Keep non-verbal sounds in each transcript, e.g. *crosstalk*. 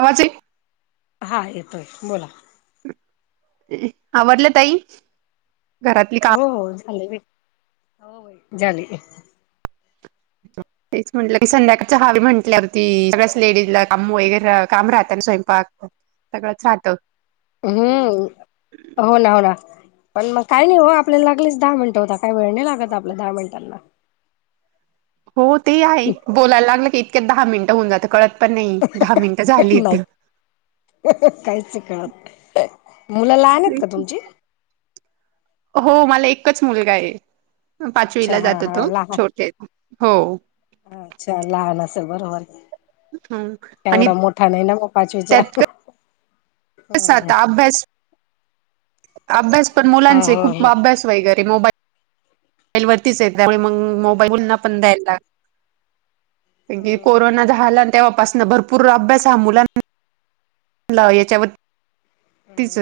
आवाज हां येतोय बोला आवरलं ताई घरातले हो झाल व्हय हो झाले इ *inaudible* तेच म्हटलं की संध्याकाळच्या हाल म्हटल्यावरती सगळ्याच लेडीज ला काम वगैरे काम राहत ना स्वयंपाक सगळंच चाट हम्म हो ना हो ना पण मग काही नाही हो आपल्याला लागलीच दहा मिनिट होता काही वेळ नाही लागत आपल्या दहा मिनिटांना हो ते आहे बोलायला लागलं की इतक्यात दहा मिनिट होऊन जात कळत पण नाही दहा मिनिट झालीत नाही काहीच कळत नाही मुल लहान का तुमची हो मला एकच मुलगा आहे अच्छा पाचवीला हा जातो हा तो लहान छोटे हो अच्छा लहान असेल बरोबर हम आणि एवढा मोठा काय नाही ओ मग पाचवीचा त्यात कस आता अभ्यास अभ्यास पण हो मुलांचे हो खुप हो अभ्यास वगैरे मोबाईल मोबाईल वरतीच आहे त्यामुळे मग मोबाईल पुन्हा पण द्यायला लाग- कोरोना झाला तेव्हापासन भरपूर अभ्यास हां मुलांना *unintelligible* याच्यावरच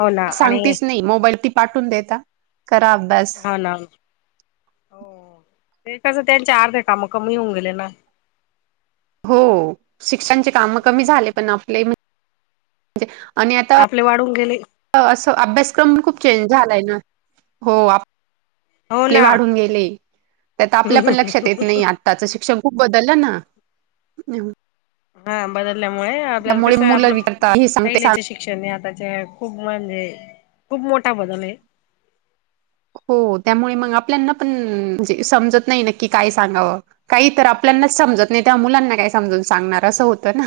हो ना आणि सांगतीच नाही मोबाईल ती पाठवुन देता करा अभ्यास होणार ते कसं त्यांचे अर्धे काम कमी होऊन गेले ना हो शिक्षणचे काम कमी झाले पण आपले आणि आता आपले वाढुन गेले अस अभ्यासक्रम खुप चेंज झालाय ना हो आप हो आपले ना वाढुन गेले त्यात आपल्या पण लक्षात येत नाही आ आत्ताच शिक्षण खुप बदलल ना हां बदलल्यामुळे आपल्याला त्यामुळे कस मुलं आपल विचारता हे सांगते पहिल्याच्या सांग शिक शिक्षण हे आताच्या खुप म्हणजे खुप मोठा बदल आहे हो त्यामुळे मग आपल्याना पण जे समजत नाही नक्की काय सांगावं‌ काही तर आपल्यानाच समजत नाही त्या मुलांना काय समजून सांगणार असं होतं ना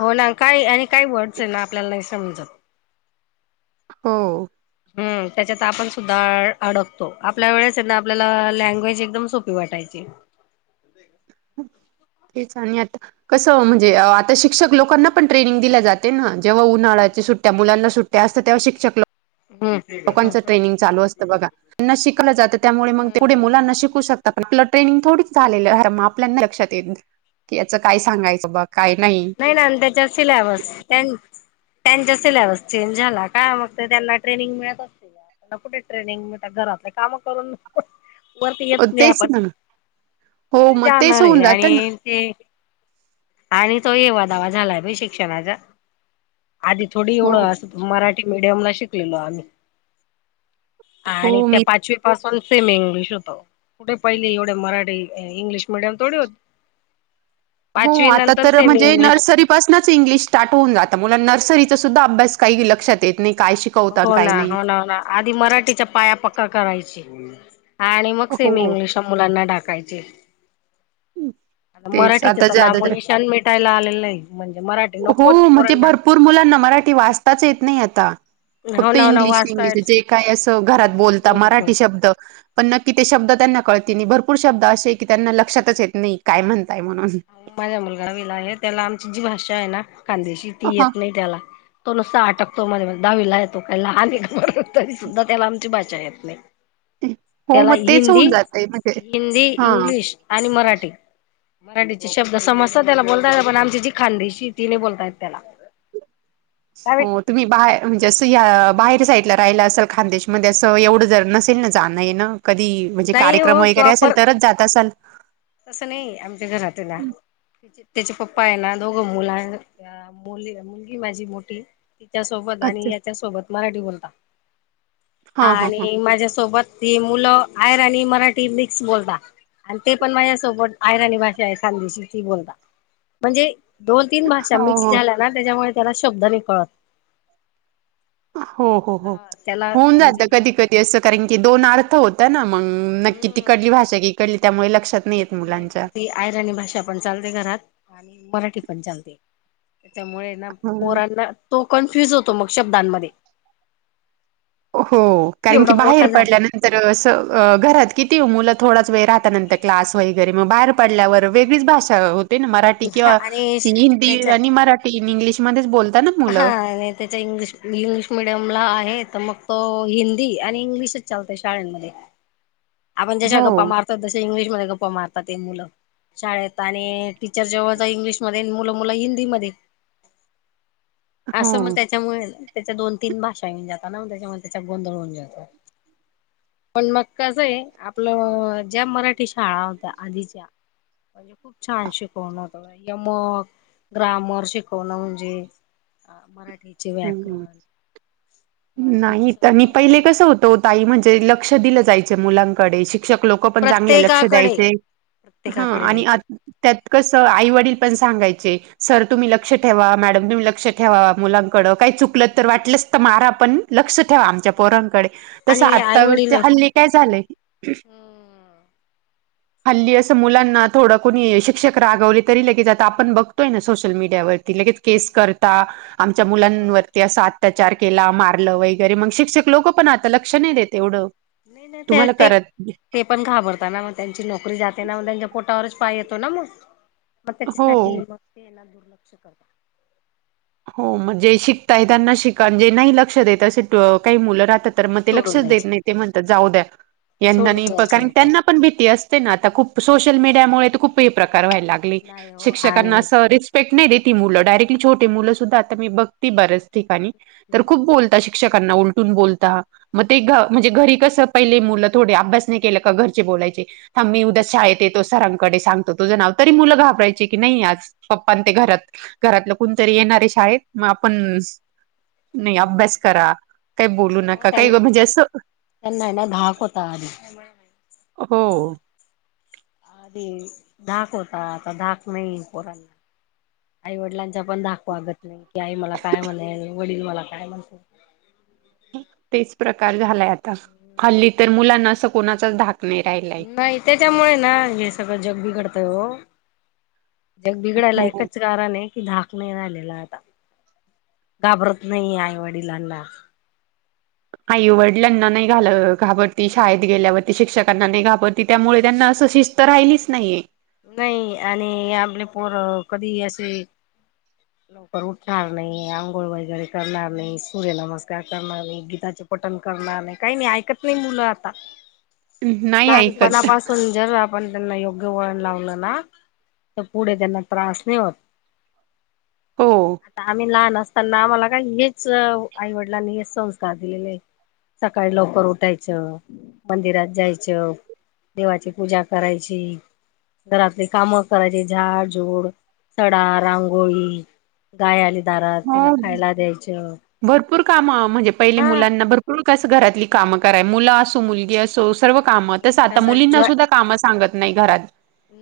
हो ना काय आणि काही वर्डस आहे ना आपल्याला नाही समजत हो हम त्याच्यात आपण सुद्धा आड अडकतो आपल्या वेळेस ना आपल्याला लँग्वेज एकदम सोपी पि वाटायची तेच आणि आता कसं म्हणजे आता शिक्षक लोकांना पण ट्रेनिंग दिल्या जाते ना जेव्हा उन्हाळ्याच्या सुट्ट्या मुलांना सुट्ट ट्या असतात तेव्हा शिक्षक लोक हम्म लोकांचं ट्रेनिंग चालू असतं बघा तेंना शिकलं जातं त्यामुळे मग ते पुढे हम्म मुलांना शिकू शकत- आता आपलं ट्रेनिंग थोडीच झालेल असत मग आपल्या नाही लक्षात येत की याचं काय सांगायचं बघ काय नाही नाही ना त्याच्या- सिलाबस तेन्चा त्यांचा सिल्याबस चेंज झाला का मग ते त्यांना ट्रेनिंग मिळत असते. आता कुठे ट्रेनिंग मिळतात घरातले काम करून परत येत नाही तेच आपण ना हो कुठे मग तेच जाणार होऊन आहे जातं ना आणि ते आणि तो एवा दावा झालाय बाई शिक्षणाचा आधी थोडी हो एवढं मराठी मिडियम ला शिकलेलो आम्ही हो आणि त्या मी पाचवी पासून सेमी इंग्लिश होत कुठे पहिली एवढे मराठी इंग्लिश मिडियम थोडी होते. हो आता तर सेमी म्हणजे इंग्लिश नर्सरी पासनच इंग्लिश सार्ट होऊन जात मुलांना नर्सरीचा सुद्धा अभ्यास काही लक्षात येत नाही काय शिक हो ना हो ना हो ना आधी मराठीच्या पाया पक्का करायची. आणि मग सेमी हो इंग्लिशला मुलांना टाकायचे आता तेच मराठीच आता तर ज्यादा नामोनिशान मिटायला आलेलं आहे म्हणजे मराठी हो नकोच म्हणजे पोरांना भरपूर मुलांना मराठी वाचताच येत नाही आता हो फक्त ना हो ना इंग्लिश इंग्लिश वाचताय जे काय असं घरात बोलता इंग्लिश मध्ये मराठी शब्द पण नक्की ते शब्द त्यांना कळते नाही भरपूर शब्द असे की त्यांना लक्षातच येत नाही काय म्हणताय म्हणून माझ्या मुलगावीला आहे त्याला आमची जी भाषा आहे ना कांद्येशी ती हां, येत नाही त्याला तो नुसता अटकतो मध्ये मध्ये दहावीला आहे तो काय लहान आहे का बरं तरी सुद्धा त्याला आमची भाषा येत नाही. हो त्याला मग तेच हिंदी होऊन जातंय म्हणजे हिंदी हां. इंग्लिश आणि मराठी मराठीचे शब्द समजतात त्याला बोलतायेत पण आमची जी खांदीशी ती नाही बोलतायेत त्याला काय हो. तुम्ही बाहेर म्हणजे असं या बाहेर साईडला राहिला असेल खान्देशमध्ये असं एवढं जर नसेल ना जाणं येन कधी म्हणजे नाही कार्यक्रम हो वगैरे प्रॉपर असेल तर च जात असाल तसं नाही आमच्या घरातुला त्याचे पप्पा आहे ना दोघं मुलांना मुलगी माझी मोठी तिच्यासोबत आणि अच्छा. याच्या सोबत मराठी बोलता हा हां, हां, हां. आणि माझ्यासोबत ती मुलं आयरानी मराठी मिक्स बोलता आणि ते पण माझ्यासोबत आयराणी भाषा आहे खांदेशी ती बोलता म्हणजे दोन तीन भाषा हो, मिक्स हो. झाल्या ना त्याच्यामुळे त्याला शब्द नाही कळत. हो हो हो हा त्याला होऊन जात म्हणजे कधी कधी असं कारण की दोन अर्थ होत. ना मग नक्की तीकडली भाषा की इकडली त्यामुळे लक्षात नाही येत. नाही मुलांच्या मग ते आयरणी भाषा पण चालते घरात, आणि मराठी पण चालते. त्याच्यामुळे ये ना हं. पोरांना तो कन्फ्युज होतो. मग शब्दांमध्ये ओ हो कारण की, एवढा बाहेर मोठा पडल्यान झाला तर असं घरात किती ओ मुलं थोडाच वेळ राहता नंतर क्लास वगैरे म बाहेरं पडल्यावर वेगळीच भाषा होते ना मराठी हा किंवा आणि इंग्लिश बी त्याच्या आणि मराठ तीन इंग्लिशमध्येच बोलता ना हा, मुलं नाय त्याच्या इंग्लिश इंग्लिश मिडीयमला आहे. त मग तो हिंदी आणि इंग्लिशच चालतोय शाळंमध्ये आपण जशा हो गप्पा मारतो. तशा इंग्लिशमध्ये गप्पा मारता ते मुलं शाळेत आणि टीचर जवळच इंग्लिशमध्ये अनं मुलं मुलं हिंदीमध्ये *inaudible* असं म त्याच्यामुळे ये ना, त्याच्या दोन तीन भाषा येऊन जाता ना, म त्याच्यामुळे त्याचा गोंधळ होऊन जातो. पण मग कसं ये, आपलं ज्या मराठी शाळा होत्या आधीच्या म्हणजे खूप छान शिकवण होत. यमक, ग्रामर शिकवणं म्हणजे अ मराठीचे हम्म. व्याकरण मराठीचे नाही, त्यानी सगळं पहिले म्हणजे कस होतो ओ ताई म्हणजे, लक्ष दिलं जायच मुलांकडे शिक शिक्षक लोक पण चांगले लक्ष प्रत्येकाकडे द्यायचे. ह प्रत्येकाकडे आणि आत द्यायचं त्यात कसं आई वडील पण सांगायचे, सर तुम्ही लक्ष ठेवा. मॅडम तुम्ही लक्ष ठेवा. मुलां कड काय चुकलं तर, वाटल्यास त मारा पण लक्ष ठेवा. आमच्या पोरांकडे. तसं आणि आई वडील आताचे नाही हल्ली काय झालंय हल्ली असं, मुलांना थोडं कोणी शिक्षक रागवले. तरी लगेच आता आपण बघतोय ना, सोशल मीडियावर ती. लगेच केस करता. आम मुलांवरती असा अत्याचार केला. मारलं वगैरे मंग शिक्षक लोक पण आता लक्ष नाय देत एवढं नय न तुम्हाला त्यक त्यक करत ते पण घाबरता ना, म त्यांची नोकरी जाते ना, म त्यांच्या पोटावरच पाय येतो ना म म त्याच्यासाठी हो मग ते ये ना दुर्लक्ष करता हो म जे शिकताय त्यांना शिका. न जे नाही लक्ष देत असे काही मुलं राहतात तर म ते सोडून लक्षच देत द्यायच नाही. ते म्हणतात जाऊ द्या. यांना सोडून नई द्यायचं कारण मग त्यांना पण भीती असते ना. आता खूप सोशल मीडयामुळे त खूप हे प्रकार व्हायला लाग ले. नाही हो शिक्षकांना आणि अस रिस्पेक्ट नाही देती मुल डायरेक्टली छो टी मुलं सुद्धा आता मी बघती बऱ्याच ठिकाणी तर खूप बोलता. शिक्षकांना उलटून बोलताहा म ते घ म्हणजे, घरी कसं पहिले मुलं थोडे अभ्यास नाय केलं का घरचे बोलायचे थांब मी उद्या शाळेत येतो. सरांकडे सांगतो तुझं नाव, तरी मुलं घाबरायचे की नाई आज पप्पानं ते घरात, घरातलं कोणतरी येणार ये शाळेत. म आपण नाय अभ्यास करा. काय बोलू नाही हो नका. काय म्हणजे असं त्यांना हाय ना धाक होता आधी त्यामुळे हो. आधी धाक होता. आता धाक नाही पोरांना आई वडिलांचा पण धाक वागत नाही. की आई मला काय म्हणेल, वडील मला काय म्हणतील. तेच प्रकार झालाय आता, हल्ली तर मुलांना असं कोणाचाच धाक नाही राहिलाय नाही. त्याच्यामुळे ये ना हे सगळं जग बिघडतय ओ जग बिघडायला हो एकच कारण ये की धाक नाही राहिलेला आता, घाबरत नाही आईवडिलांना आईवडिलांना नाही घाल घाबरती. शाळेत गेल्यावरती शिक्षकांना नाही घाबरत की, त्यामुळे त्यांना असं शिस्त राहिलीच नाहीये. नाही आणि आपले पोर कधी असे लवकर उठणार नाही आंघोळ वगैरे करणार नाही सूर्य नमस्कार करणार नाही गीताचे पठन करणार नाही काही नाही ऐकत नाही मुल आता *inaudible* नाही लहान पणा ऐकत पास पण जर आपण त्यांना योग्य वळण लावल ना तर पुढे त्यांना त्रास नाही होत हो आता आम्ही लहान असताना आम्हाला काय हेच आईवडिलांनी हे संस्कार दिलेले आहे लवकर उठायचं मंदिरात जायच देवाची पूजा करायची. घरातले काम करायचे झाड जूड सडा रांगोळी गाय आली दारात तिला हो खायला द्यायच भरपूर काम म्हणजे पहिले मुलांना भरपूर कस घरातली काम कराय मुल असो मुलगी असो सर्व काम तस आणि आता त्याचा मुलींना जॉय सुद्धा काम सांगत नाही घरात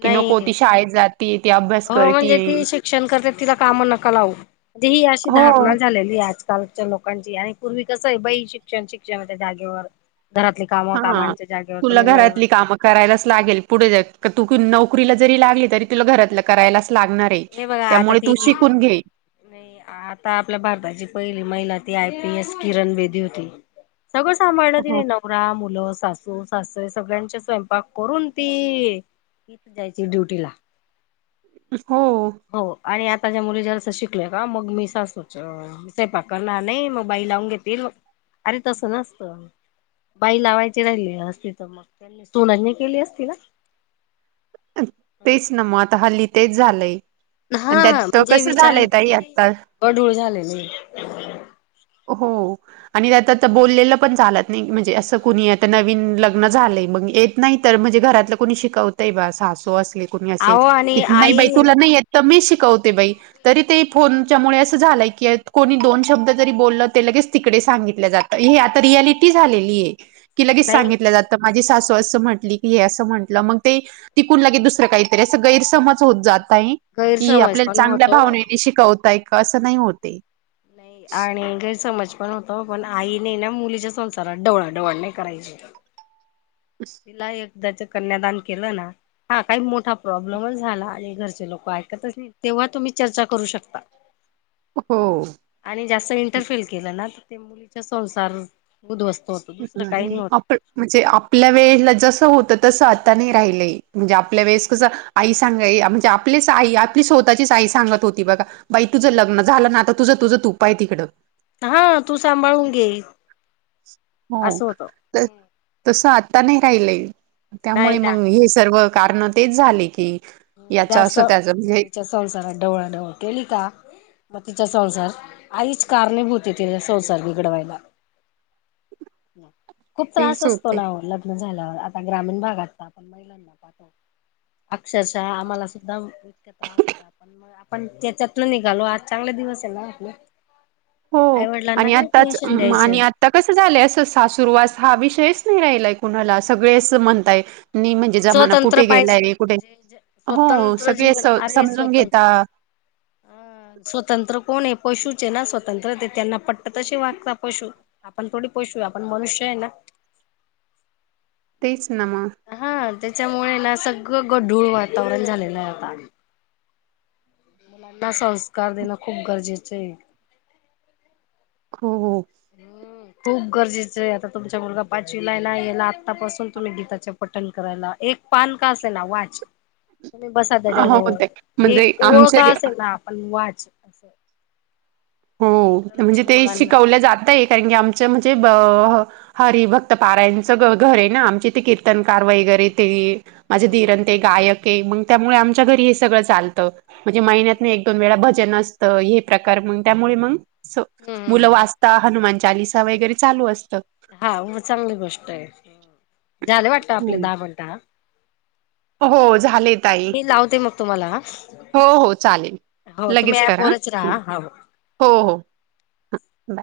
कि नको नाही ती शाळेत जात ती ती अभ्यास हो म्हणजे ती शिक्षण करते तिला काम नका लावू. म्हणजे ही अशी हो. धारणा झालेली आज कालच्या लोकांची आणि पूर्वी कस आहे बाई शिक्षण शिक्षण त्या जागेवर घरातले काम हा कामांच्या जागेवर तुला तुम्ही वेळे घरातली कामं करायलाच लागेल पुढे जाऊन तू नोकरीला जरी लागली तरी तुला घरातल करायलाच लागणार त्यामुळे तू शिकून घे. निई आता आपल्या भारताची पहिली महिला ती I P S Kiran Bedi होती. सगळ सांभाळल हो तिने नवरा मुल सासू सासरे सगळ्यांचे स्वयंपाक करून ती हि पण जायची ड्युटी ला. हो हो आणि आता ज्या मुली जास्त शिकल्या का मग मी सासूच सैपाक करणार नाही मग बाई लावून घेतील अरे तस नसत. बाई लावायची राहिली असती तर मग त्यांनी सोनांनी केली असती ना. तेच ना मग आता हल्ली तेच झालय आणि त्यात कस झालय ताई आत्ता गडूळ झालेलये. हो आणि आतात बोललेल पण झालत नाही म्हणजे अस कुणी आता नवीन लग्न झालय मग येत नाहीत तर म्हणजे घरातल कोणी शिकवतय बा सासू असले कोणी असेल आहो कि आणि नाही बाई आई तुला नाही येत त मी शिकवते बाई तरी ते फोनच्यामुळे अस झालय की कोणी दोन शब्द जरी बोल ते लगेच तिकडे सांगितल जात हे आता रिॲलिटी झालेली आहे की लगेच नाही सांगितल्या जात. आता माझी सासू अस म्हटली की हे म्हंटल ते. तिकडून लगेच दुसर काहीतरी अस गैरसमज होत जाताये. कि हे गैरसमज आपल्याला पण चांगल्या होतो भावनेने शिकवताय का अस नाही होतये नाही आणि गैरसमज पण होत कोना आईने येना मुलीच्या डवळा डवाळण नाही करायची. ब *unintelligible* तिला एकदाच कन्यादान केल ना हा काही मोठा प्रॉब्लेमच झाला आणि घरचे लोक ऐकतच नाही तेव्हा तुम्ही चर्चा करू शकता. हो आणि जास्त इंटरफेल केल ना तर ते मुलीचा संसार उद्धवस्त होतो. दुसरं काही नाही होत आपन म्हणजे आपल्या वेळेला जस होतं तस आता नाही राहिलंय! म्हणजे आपल्या वेळेस कस आई सांगा म्हणजे आपलीच आई आपली स्वतःचीच आई सांगत होती बघा. बाई तुझं लग्न झालं ना आता तुझं तुझं तू पाही तिकडं, हा तू सांभाळून घे, हो असं होत. तर तस आता नाही राहीलय, नाही त्यामुळे ना मग हे सर्व कारण तेच झाले की? ते याचं अस असं त्याचं म्हणजे त्याच्या संसारात ढवळा ढवळ केली का? म तिचा संसार आईच कारणेभूत तिचा संसार बिघडवायला! हम्, खूप त्रास तेच असतो होते ना ओ लग्न झाल्यावर आता ग्रामीण भागात आपण महिलांना पाहतो. अक्षरशः आम्हाला सुद्धा इतक त्रास, आपण त्याच्यातन निघालो आज चांगले दिवस आहे ना आपले. हो आईवडिलांना आणि काय आताच पेन्शन म आणि द्यायचं! आता कसं झालंय असं सासुरवास हा विषयच नाही राहीला, कुणाला सगळेच म्हणताय मी म्हणजे जमाना स्वतंत्र कुठे पाहिजे गेलाय कुठे! म्हणजे हो स्वतंत्र सगळे जीवन स अरे समजून स्वतंत्र घेता! अ स्वतंत्र कोण आहे पशूचे ना स्वतंत्र ते त्यांना पटत तसे वागता पशू, आपण थोडी पशू हाय आपण मनुष्य आहे ना! तेच ना मग, हा त्याच्यामुळे ना सगळं गढूळ वातावरण झालेलं आहे आता? मुलांना संस्कार देणं खूप गरजेचं आहे. हो हो, खूप गरजेचं आहे आता तुमचा मुलगा पाचवीला हाय ना याला आतापासून तुम्ही गीताच्या? पटन करायला एक पान का अस आहे ना वाच! ह, तुम्ही बसा त्याच्याच्यावळ एक ओळख आमचे असेल ना आपण वाच? असं हो खरंच म्हणजे ते मुलांना शिकवलं जातंय कारणकी आमचं म्हणजे ब? हरी भक्त पारायंणचं घर आहे ना आमचे ते कीर्तनकार वगैरे ते! माझे धीर आणि ते गायक आहे मग त्यामुळे आमच्या घरी हे सगळं चालतं. म्हणजे महिन्यात म एक दोन वेळा भजन असतं हे प्रकार मग त्यामुळे मग, अस मुलं हम्म वाचता हनुमान चालिसा वगैरे चालू असत. हा मग चांगली गोष्ट आहे झाले वाटत आपले हं. दहा मिनटं हा. हो झाले ताई मी लावते मग तुम्हाला हा हो हो चालेल. हो तुम्ही लगेच करा ऍपवरच हा राहा हो हो हो, हं.